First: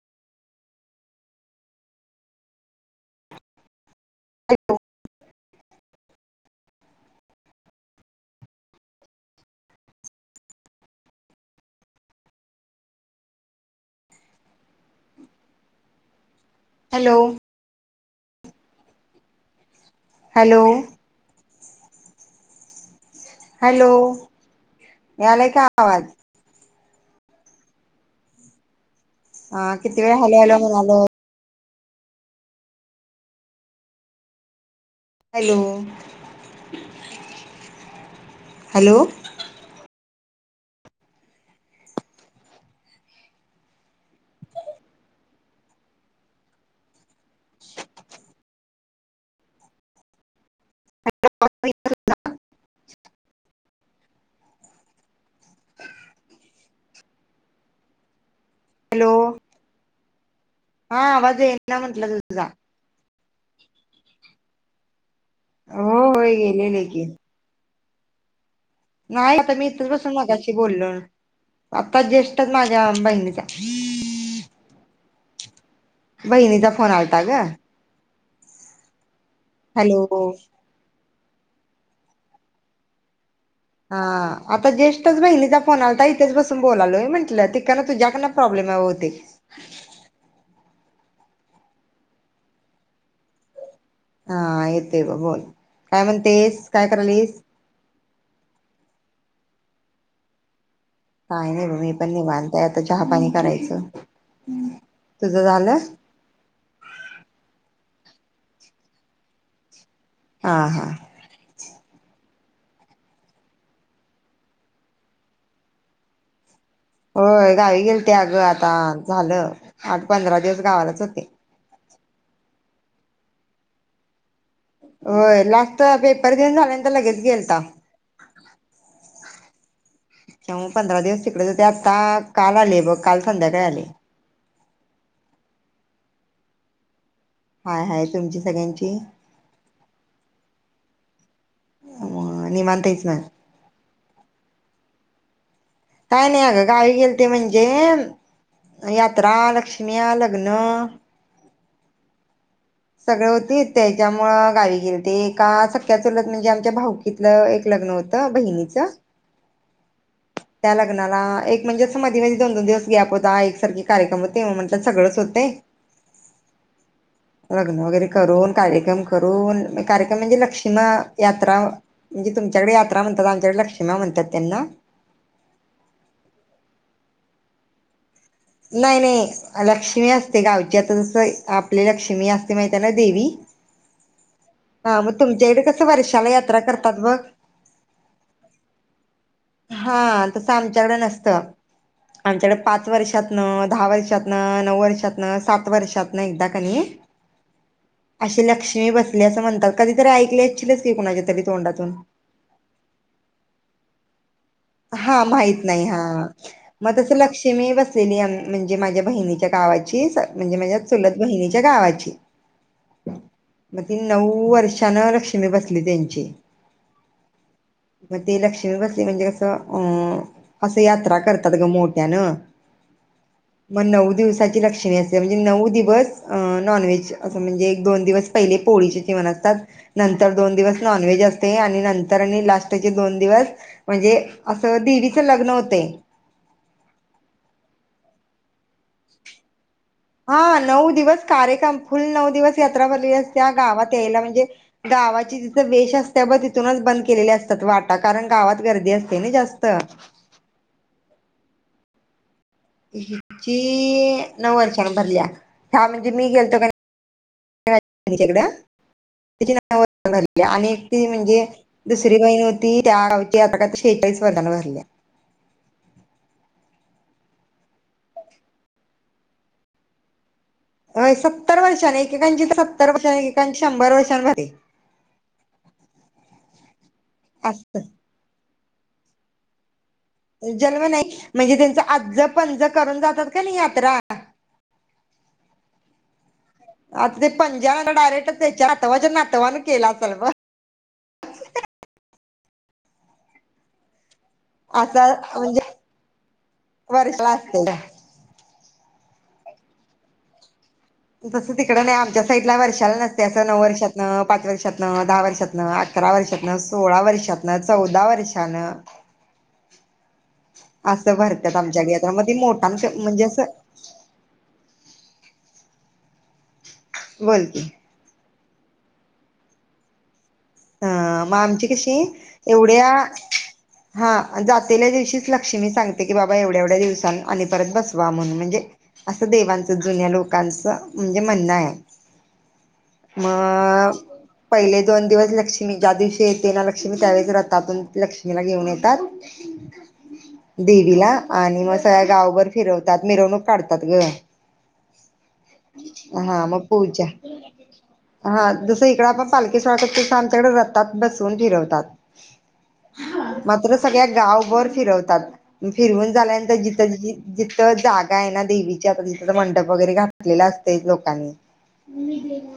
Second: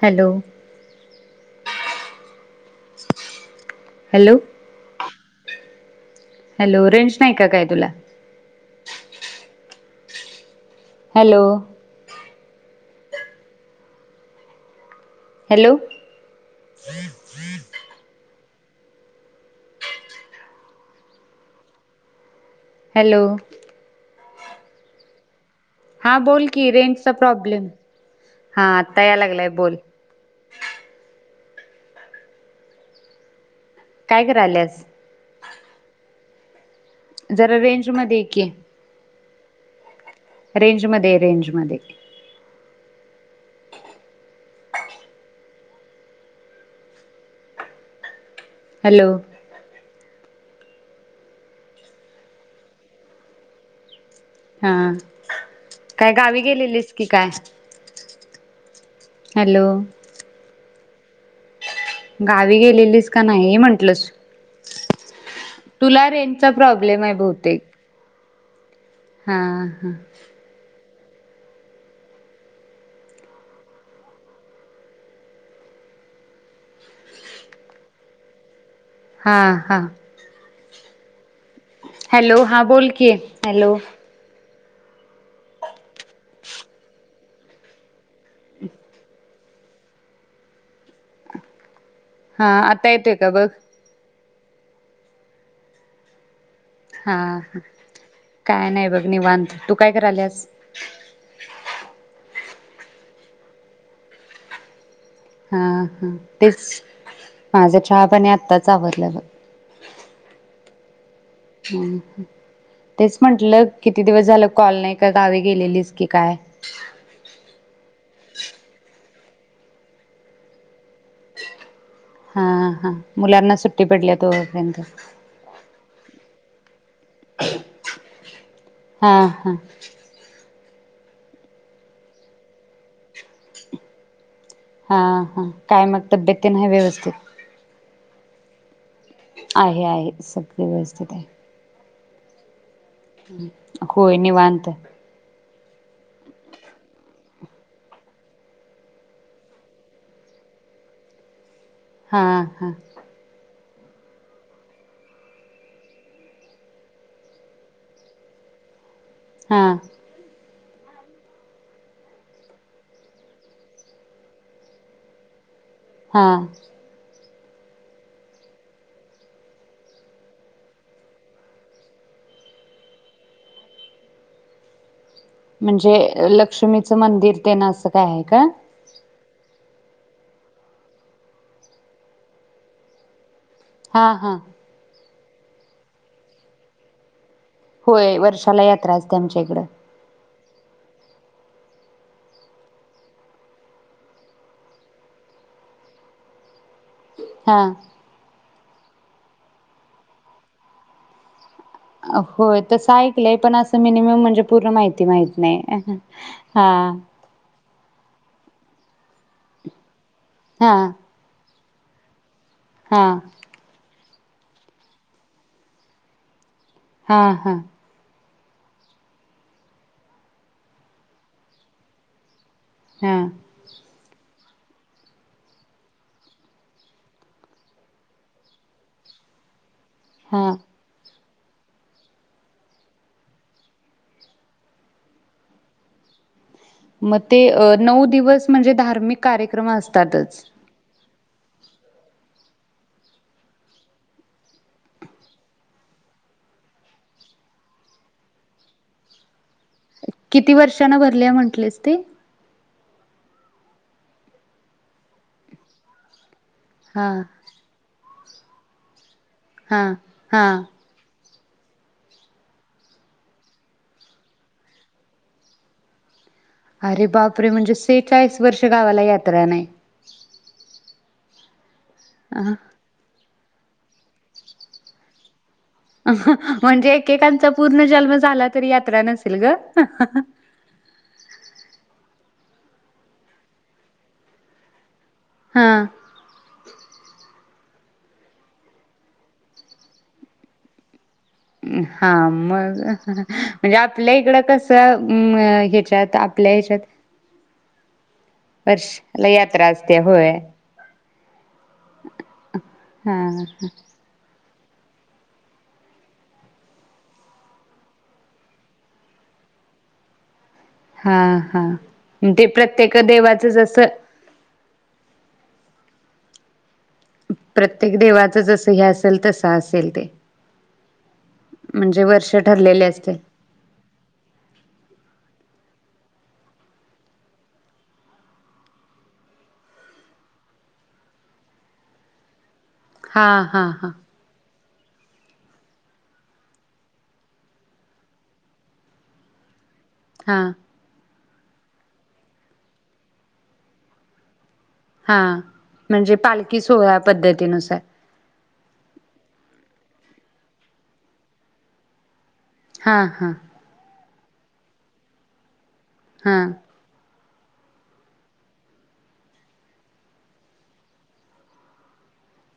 Hello. Hello. Hello रेंश नायका काय तुला. हॅलो. हॅलो. गुर हॅलो गुरं. हॅलो. Hello hello. यायल का? आवाज हां बोल की रेंज चा प्रॉब्लेम हा. या लागलाय हा बोल किती वेळ हॅलो हॅलो म्हणायलो. काय करायल्यास? हॅलो. जरा रेंज मध्ये की हॅलो. रेंज मध्येये रेंज मध्ये. हॅलो. अ [inaudible] हा काय गावी गेलेलीस की काय? Hello hello. हा आवाज त्यां म्हणटलं जा. गावी गेलेलीस का नाही म्हंटलस? हो तुला होय रेंजचा गेलेले प्रॉब्लेम की आहे बहुतेक? हा नाही आता मी इथंच हा बसून मागाशी बोललो. आता ज्यष्टच माझ्या बहिणीचा बहिणीचा फोन आलता ग. हा हा. हॅलो हॅलो, हा बोल कि? हॅलो‌. हा आता ज्यष्ठच बहिणीचा फोन आलाता इथेच बसून बोलायलोय. म्हंटलं, तिकडन तुझ्याकडन प्रॉब्लेमआहे बहुतेक. हा आता येतोय का बघ? हा येतोय बग बोल काय म्हणतेस. काय करायलीस हा. काय नाही बघ निवांत तू काय कराल्यास? काय नाही बग मी पण निवानतंय आता चहापाणी करायचं. तुझं हा झालं हा तेच माझ चहा पाणी आत्ताच आवरल्या बग. हां हां. ह तेच म्हंटलं, किती दिवस झालं कॉल नाही काय गावी गेलेलीस की काय? होय गावी गेल ते अगं आता झालं आठ पंधरा दिवस गावालाच होते. हा हा, मुलांना सुट्टी पडल्यात होय. होय ला पेपर देऊन झाल्यानं लगेच गेलता. हा [inaudible] तेव्हा पंधरा दिवस तिकडे हो ते आता काल आले बघ काल संध्याकाळी आले. हा हा, काय मग तब्येत तेन आहे व्यवस्थित? आहे तुमची सगळ्यांची? आहे आहे, सगळे व्यवस्थित आहे. [unintelligible] निवांत आहे. हम्म. होय निवांत. काय नाही, अगं गावी गेलं ते म्हणजे, यात्रा लक्ष्मीया लग्न. हा. हा सगळ होतीत. त्याच्यामुंळे गावी गेलती एका सख्या चुलत म्हणजे आमच्या भाऊकीतलं एक लग्न होत बहिणीच हा. त्या लग्नाला एक म्हणजे अस मधी मधी दोन दोन दिवस गॅप होता एकसारखे कार्यक्रम होते म म्हणटल सगळंच होत ये. हा. लग्न वगैरे करून कार्यक्रम करून कार्यक्रम म्हणज लक्षीमा यात्रा म्हणजे तुमच्याकडे यात्रा म्हणतात आमच्याकडे लक्ष्मण म्हणतात त्यांना. म्हणजे लक्ष्मीचं मंदिर ते ना असं काय आहे का? नाही नाही लक्ष्मी असते गावची आता तसं आपली लक्ष्मी असते माहिती ना देवी. हा हा. हा म तुमच्याकडे कसं वर्षाला यात्रा करतात बघ. होय वर्षाला यात्रा अस हा तसं आमच्याकडे नस. त आमच्याकडे पाच वर्षातन दहा वर्षातन नऊ वर्षातन सात वर्षातन एकदा कनी हा अशी लक्ष देवी बसली असं म्हणतात कधीतरी ऐकली अच्छील च की कोणाच्या तरी तोंडातून होय तस ऐकलंय पण असं मिनीमम म्हणजे पूर्ण माहिती माहित नाही हा. तिनी असं म्हणजे माझ्या बहिणीच्या गावाची स म्हणजे हा माझ्या चुलत बहिणीची त्या गावाची. हा. मग ती नऊ वर्षानं लक्ष्मी बसली त्यांची. हा हा. मग ते लक्ष्मी बसली म्हणजे तर अं असं यात्रा करतात ग मोठ्यान. हा मग नऊ दिवसा ती लक्ष्मी असते म्हणजे नऊ दिवस नॉनव्हेज अस म्हणजे एक दोन दिवस पहिले पोळीचे जेवण असतात. नंतर दोन हा दिवस नॉनव्हेज अस. आणि नंतर आणि लास्टचे दोन दिवस म्हणजे असं देवीच लग्न होतय. मग ते नऊ दिवस म्हणजे धार्मिक कार्यक्रम असत हा नऊ दिवस कार्यक्रम फुल नऊ दिवस यात्रा भरलेली असत्या गावात यायला म्हणजे, गावाची तिथं वेश असते अग तिथूनच बंद केलेली असतात वाटा कारण गावात गर्दी असते ना जास्त. किती वर्षांन भरले म्हंटलेस ते ही नऊ वर्षान भरल्या ह्या म्हणजे मी गेल तका. हा त्याच्याकड. त्या ची हा झाली हा आणि ती म्हणजे दुसरी बहिणी होती त्या गावची आता का शेहेचाळीस वर्षान भरल्या. अरे बापरे म्हणजे सेचाळीस वर्ष गावाला यात्रा नाही. अ सत्तर वर्ष एकके कांच्या इथं सत्तर वर्ष त्यानं शंभर वर्षान भरली. अहं म्हणजे एकेकांचा पूर्ण जन्म झाला तरी यात्रा नसेल ग. जन्म नाही म्हणजे त्यांच आजज पणज करून जातात का नाही यात्रा. हा. आता ते पंजान डायरेक्ट त्याच्या नातवाच्या नातवान केला असेल बग. हा मग म्हणजे आपल्या इकडं कस असा ह्याच्यात आपल्या ह्याच्यात हो [unintelligible] वर्षांला यात्रा असते होय. तस तिकड नाही आमच्यास साईटला वर्षाला हा नसते असं नऊ वर्षात न पाच वर्षातन, दहा वर्षातन, अकरा वर्षातन, सोळा वर्षातन, चौदा वर्षानं हा असं भरतात हा आमच्याकडे यात्रा मग ती ते मोठान प्रत्येक म्हणजे देवाचं असं जसं बोल की प्रत्येक देवा जस हे असेल तस असेल ते. ह मग आमची कशी म्हणजे वर्ष ठरलेले एवढ्या असते हा जातेल्या दिवशीच लाग लक्ष्मी सांगते की बाबा एवढ्या एवढ्या दिवसां आणि परत बसवा म्हणून म्हणजे असं देवांचं जुन्या लोकांचं म्हणजे म्हणणं आहे. हा हा हा मग पहिले दोन दिवस लक्ष्मी ज्या दिवशी येते ना लक्ष्मी त्यावेळे राहतातण लक्ष्मीला घेऊन येतात. हा देवीला आणि मग सळ्या गावभर फिरवतात, मिरवणूक काढतात ग. हा म्हणजे हा पालखी मग सोहळा पूजा पद्धतीनुसार हा जस इकड आपण पालकी गत शांत रतात बसून फिरवतात. हा हा मात्र सगळ्यात गावभर फिरवतात. फिरवून हा झालानंतर जिथ जिथं जागा आहे ना देवीची आता तिथं मंडप वगैरे घातलेला असत लोकांनी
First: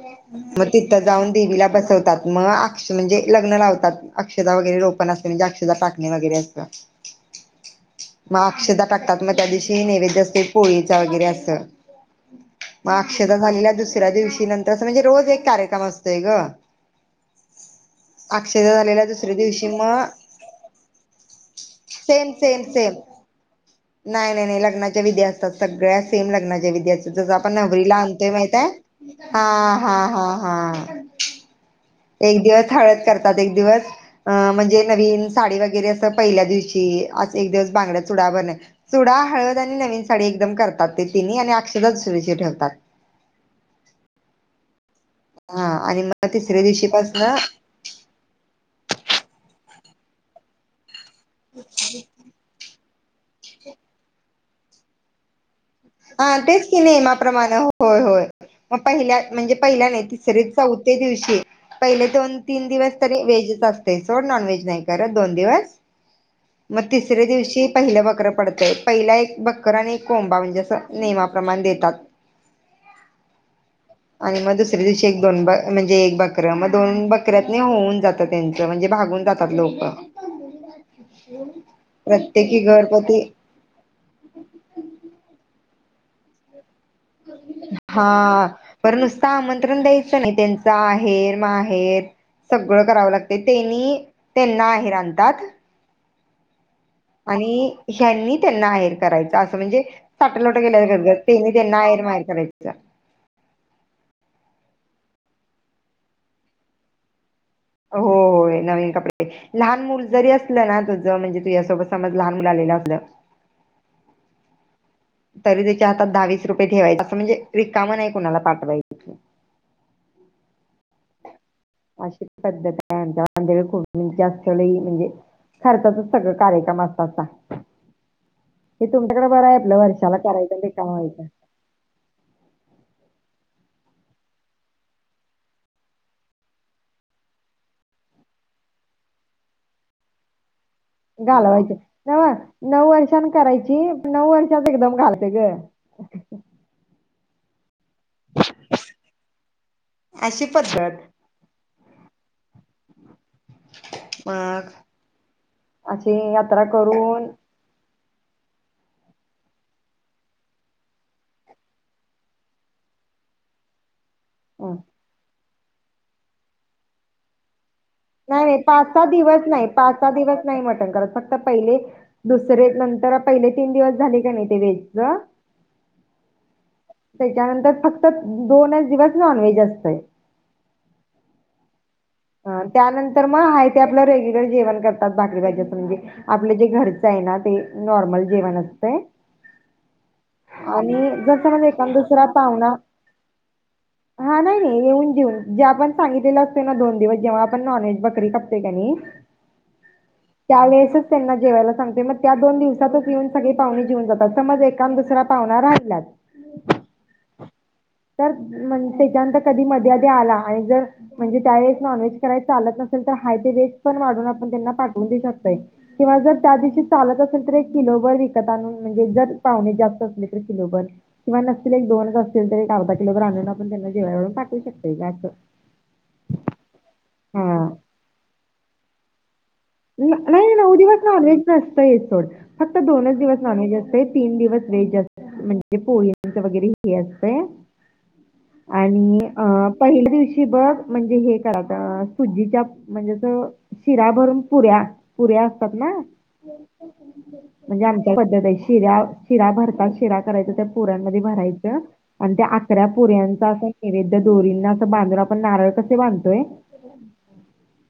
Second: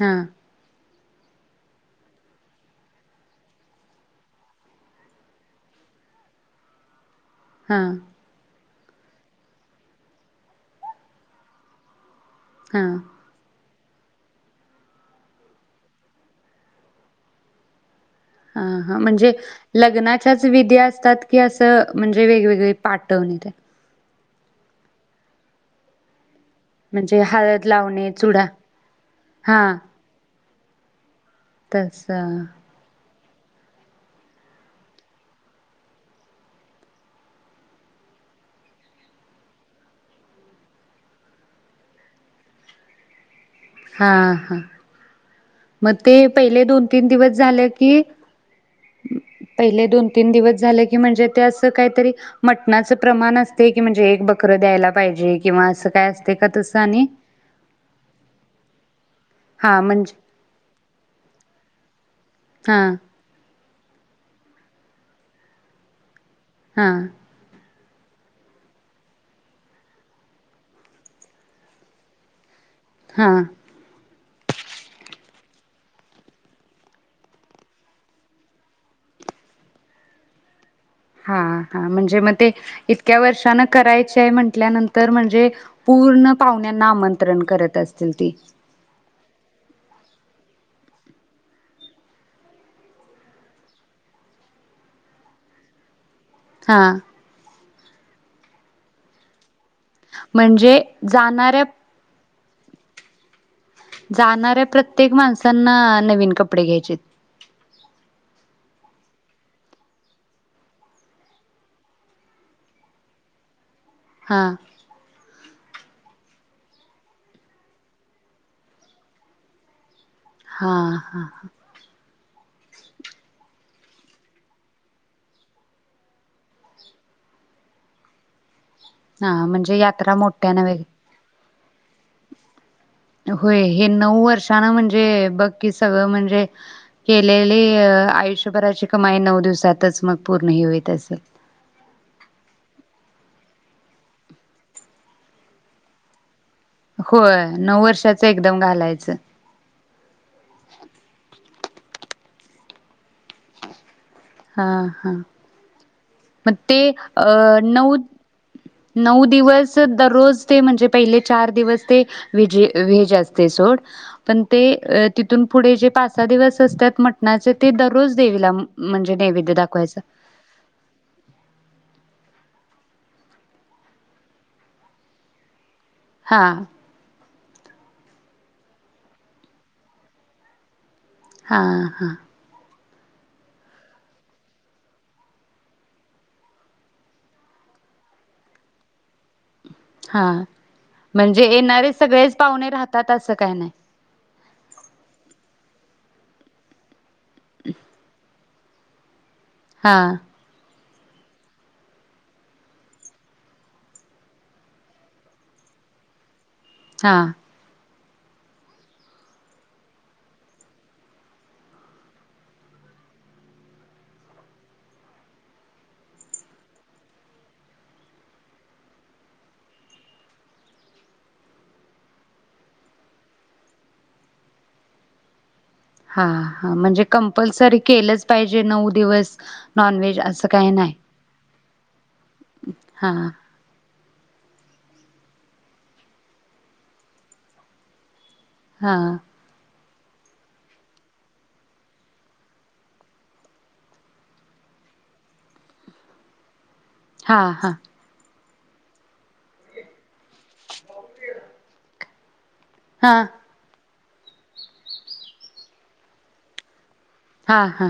हा म जाऊन देवीला बसवतात. मग अक्ष म्हणजे लग्न लावतात. अक्षता वगैरे रोपण असतं म्हणजे अक्षता टाकणे वगैरे असत. हा मग अक्षदा टतात मग त्या दिवशी नैवद असस्ते पोळीच वगैरे असं. मग हा अक्षता झालेल्या दुसऱ्या दुसऱ्या दिवशी नंतर अस म्हणजे रोज एक कार्यक्रम असतोय गं. हा हा म्हणजे दुसऱ्या दिवशी मग लग्नाच्याच विधी असतात की असं म्हणजे सेम सेम वेगवेगळे सेम पाठवणीतेन. नाही नाही नाही लग्नाच्या विधी असतात. सगळ्या सेम लग्नाच्या विधी म्हणजे जस आपण हळद नवररीला लावणे आणतोय चुडा माहिती हाय. हा हा हा हां. तस करतात एक दिवस अं म्हणजे नवीन साडी वगैरे असं पहिल्या दिवशी एक दिवस बांगड्यात चुडा बर चुडा, हळद आणि नवीन साडी एकदम करतात ते तिन्ही आणि अक्षता दुसरीशी ठेवतात. हा, हा. हा मग आणि ते तिसऱ्या पहिले दोन तीन दिवस दिवशीपासन झाले. की पहिले दोन तीन दिवस झाले. म्हणजे काहीतरी मटनाच प्रमाण असते की म्हणजे एक बककर द्यायला पाहिजे. किंवा असं काय असते हा का तेच तसं की आणि नाहीमाप्रमाणे होय होय. मग पहिल्या म्हणजे हा पहिला नाही म्हणजे तिसरीच चौथे दिवशी पहिले दोन तीन हा दिवस तरी वेजच असत. ते सोड नॉनव्हेज नाही करत दोन दिवस. मग हा तसरे दिवशी पहिलं बकर पडतंय, पहिला एक बकर आणि एक कोंबा म्हणजे असं नियमाप्रमाण देतात हा आणि मग दुसऱ्या दिवशी एक दोन एक म्हणजे, एक बकर मग दोन बकऱ्यातनी होऊन जात त्यांच म्हणजे भागून जातात लोक हां - हां म्हणजे मग ते प्रत्येकी इतक्या घरपती वर्षान करायचे आहे म्हंटल्यानंतर म्हणजे पूर्ण पाऊण यांना आमंत्रण करत असतील ती करून द्यायच नाही त्याचं आहेर माहेर सगळ कराव लागतंय त्यांनी त्यांना आहेर आणतात. हा आणि ह्यांनी त्यांना आहेर करायचं असत म्हणजे साट लोटं म्हणजे गेल्या घत त्यांना जाणाऱ्या आहेर माहेर माय करायच. जाणाऱ्या प्रत्येक माणसांना नवीन कपडे घ्यायचीत होया नवीन कपडे लहान मुल जरी असलं ना तुझ म्हणजे तुझ्यासोबत समज लहान मुल आलेलं असलं. हा. तरी त्याच्या हातात दहावीस रुपये ठेवायच. असं म्हणजे रिकाम नाही कुणाला पाठवायच. हा. हा. हा. अशी पद्धत आहे [unintelligible] खूप जास्त म्हणजे खर्चाच सगळ कार्यक्रम असतात. हे तुमच्याकडे हा बरं आहे आपलं, म्हणजे यात्रा वर्षाला करायचं मोठ्यानं आणि रिकाम वगैरे व्हायचं. होय हे नऊ वर्षानं म्हणजे बघ की सगळं म्हणजे केलेली आयुष्यभराची कमाई नऊ दिवसातच मग पूर्ण हे होईल. घालवायचं नव नऊ वर्ष छान करायची, नऊ वर्षात एकदम घालते ग. होय नऊ वर्ष एकदम घालायचं. अशी पद्धत [inaudible] हा. हा. अशी म यात्रा ते करून नऊ नऊ दिवस दररोज ते म्हणजे पहिले चार दिवस ते व्हेज असतय सोड. पण ते अ ती तिथून पुढे जे पाच सहा दिवस असतात मटणाचे ते दररोज नाही देवीला नाही पाच म्हण- सहा - दिवस नाही. पाच सहा दिवस नाही मटण करत फक्त पहिले दुस- रे नंतर पहिले तीन दिवस झाले का नाही ते व्हेजच हा. त्याच्यानंतर फक्त दोनच दिवस नॉनव्हेज असतय. हा. [inaudible] त्यानंतर मग हाय ते आपलं रेग्युलर जेवण करतात. भाकरी भाजीचं म्हणजे, आपलं जे घरच आहे ना ते नॉर्मल जेवण असतय. हा आणि म्हणजे जसा हा एकान येणारे दुसरा सगळेच पाहुना, पाहुणे राहतात असं काय नाही हा नाही नाही येऊन जेऊन. जे आपण सांगितलेले असतय ना दोन दिवस जेव्हा आपण नॉनव्हेज बकरी काप कणी हा त्या वळेचं त्यांना जेवायला सांगते. म त्या दोन दिवसातच येउन सगळी पाहुणे जेउन जातात. समज एकां दुसरा पाहुना राहीलाच हा. तर म्ह त्याच्यानंतर कधी मधी आधी आला आणि जर म्हणजे त्यावेळेस नॉनव्हेज कराय चालत नसेल तर हाय ते व्हेज पण वाढून आपण त्यांना पाठवून देऊ शकतोय किंवा जर त्या दिवशी चालत असेल तर एक किलोबर विकत आणून म्हणजे जर पाहुणे जास्त असली, तर किलोभर किंवा नसतील एक दोनच असतील तर एक अर्धा किलोभर आणून आपण त्यांना जेवाय वाढून पाठवू शकतो जास्त. हा. हा म्हणजे कंपल्सरी केलंच पाहिजे नऊ दिवस नॉनव्हेज असं नाही. काही नऊ दिवस नॉनव्हेज नसतयच सोड फक्त हा दोनच दिवस नॉनव्हेज ते तीन दिवस व्हेज म्हणजे पोळीच वगैरे हे असतय. हा आणि अ पहिल्या दिवशी बग म्हणजे हे सोजीच्या म्हणजे शिरा भरून. पुऱ्या पुऱ्या असतात ना. हा हा म्हणजे आमच्या पद्धत हाय ती. शिरा भरता शिरा करायच त्या पुरांमध्ये भरायचं आणि त्या आत. या हा पुऱ्यांचा तर दोरींना असं बांधून आपण नारळ कसे बांधतोय. हा हा.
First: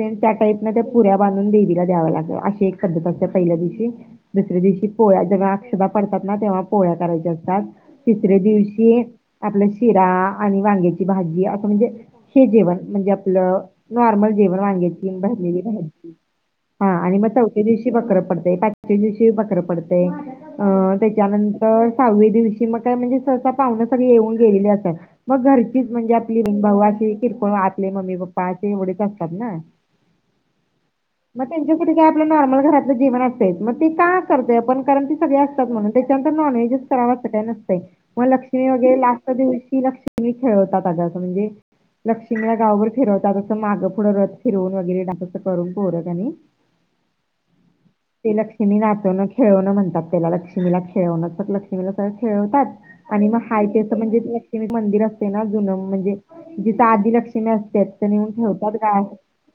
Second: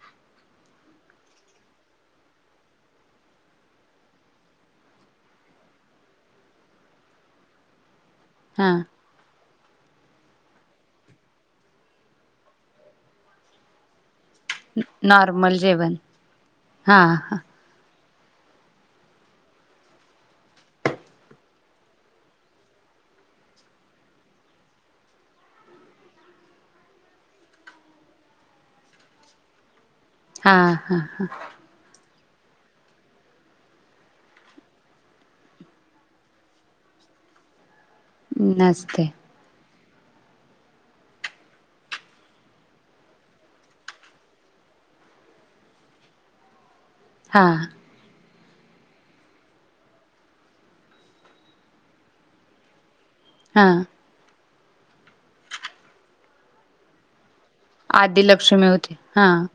त्या टाईप ना त्या पुऱ्या बांधून देवीला द्याव लागतात, अशी एक पद्धत असते पहिल्या दिवशी दुसऱ्या दिवशी पोळ्या जेव्हा अक्षता पडतात ना, तेव्हा पोळ्या करायच्या असतात. तिसऱ्या हा दिवशी. आपलं शिरा आणि वांग्याची भाजी असं म्हणजे हे जेवण म्हणजे आपलं नॉर्मल. जेवण वांग्याची तेन नॉर्मल भाजी, जेवण हा आणि मग हा चौथ्या दिवशी. बकर पडतय, पाचव्या दिवशी बकर पडतय, अ त्याच्यानंतर सहाव्या दिवशी मग का म्हणजे सहसा पाहुने सगळी येऊन गेलेली असतात, मग घरचीच म्हणजे आपली बहीण-भाऊ अशी किरकोळ आपले मम्मी पप्पा असे एवढेच असतात. त ना [inaudible] हा हा हा मग त्यांच्यासाठी काय आपलं नॉर्मल घरातलं जेवन असतयच. मग ते का करत आपण कारण ती सगळे असतात म्हणून, त्याच्यानंतर नॉनव्हेजच कराव अस काही नसंतय. मग लक्ष्मी वगैरे नसते लास्ट दिवशी. की लक्ष्मी खेळवतात, अं म्हणजे लक्ष्मीला गावभर फिरवतात, असं माग. फूडं रथ फिरवून वगैरे डायरेक्ट करून पोर कनी. हा ते लक्ष्मी नाचवणं खेळवणं म्हणतात, त्याला लक्ष्मीला खेळवणं तर लक्ष्मीला सगळं खेळवतात. आणि मग हा हाती असं म्हणजे ते. मी मंदिर असतय ना जुन म्हणजे जिथ आदि लक्षुमी. लक्ष्मी असते तिथं नेऊन ठेव. [unintelligible] हा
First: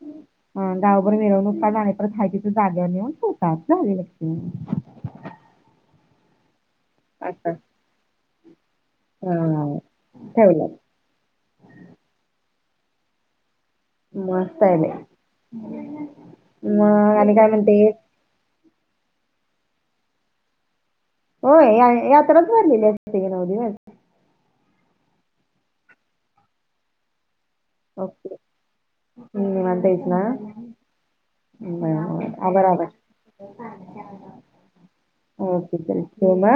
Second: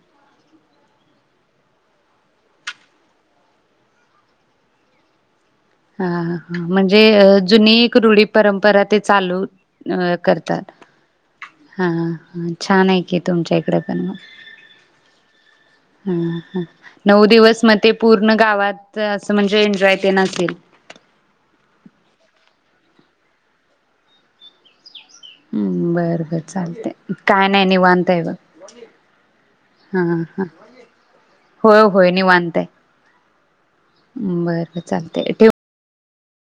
ह गावभर मिरवणूक काडता अणि परत हाहे तिथ जाग्यावर नेऊन ठेवतात झाली लक्ष हा म्हणजे जुनी एक रुढी परंपरा ते चालू हा अ करतात ठेवलं हा छान आहे की तुमच्या मस्त आहे बाई. [unintelligible] मग नऊ आणि काय दिवस मग म्हणते ते पूर्ण गावात म्हणजे एन्जॉय ते. [unintelligible] होय या य यातरात भरलले असते नऊ दिवस हम्म बर बर चालतय काय नाही निवांतय बघ, ओके निवांत ह आहेस ना? हा होय होय निवांतय बरोबर बर चालत ठेव होना?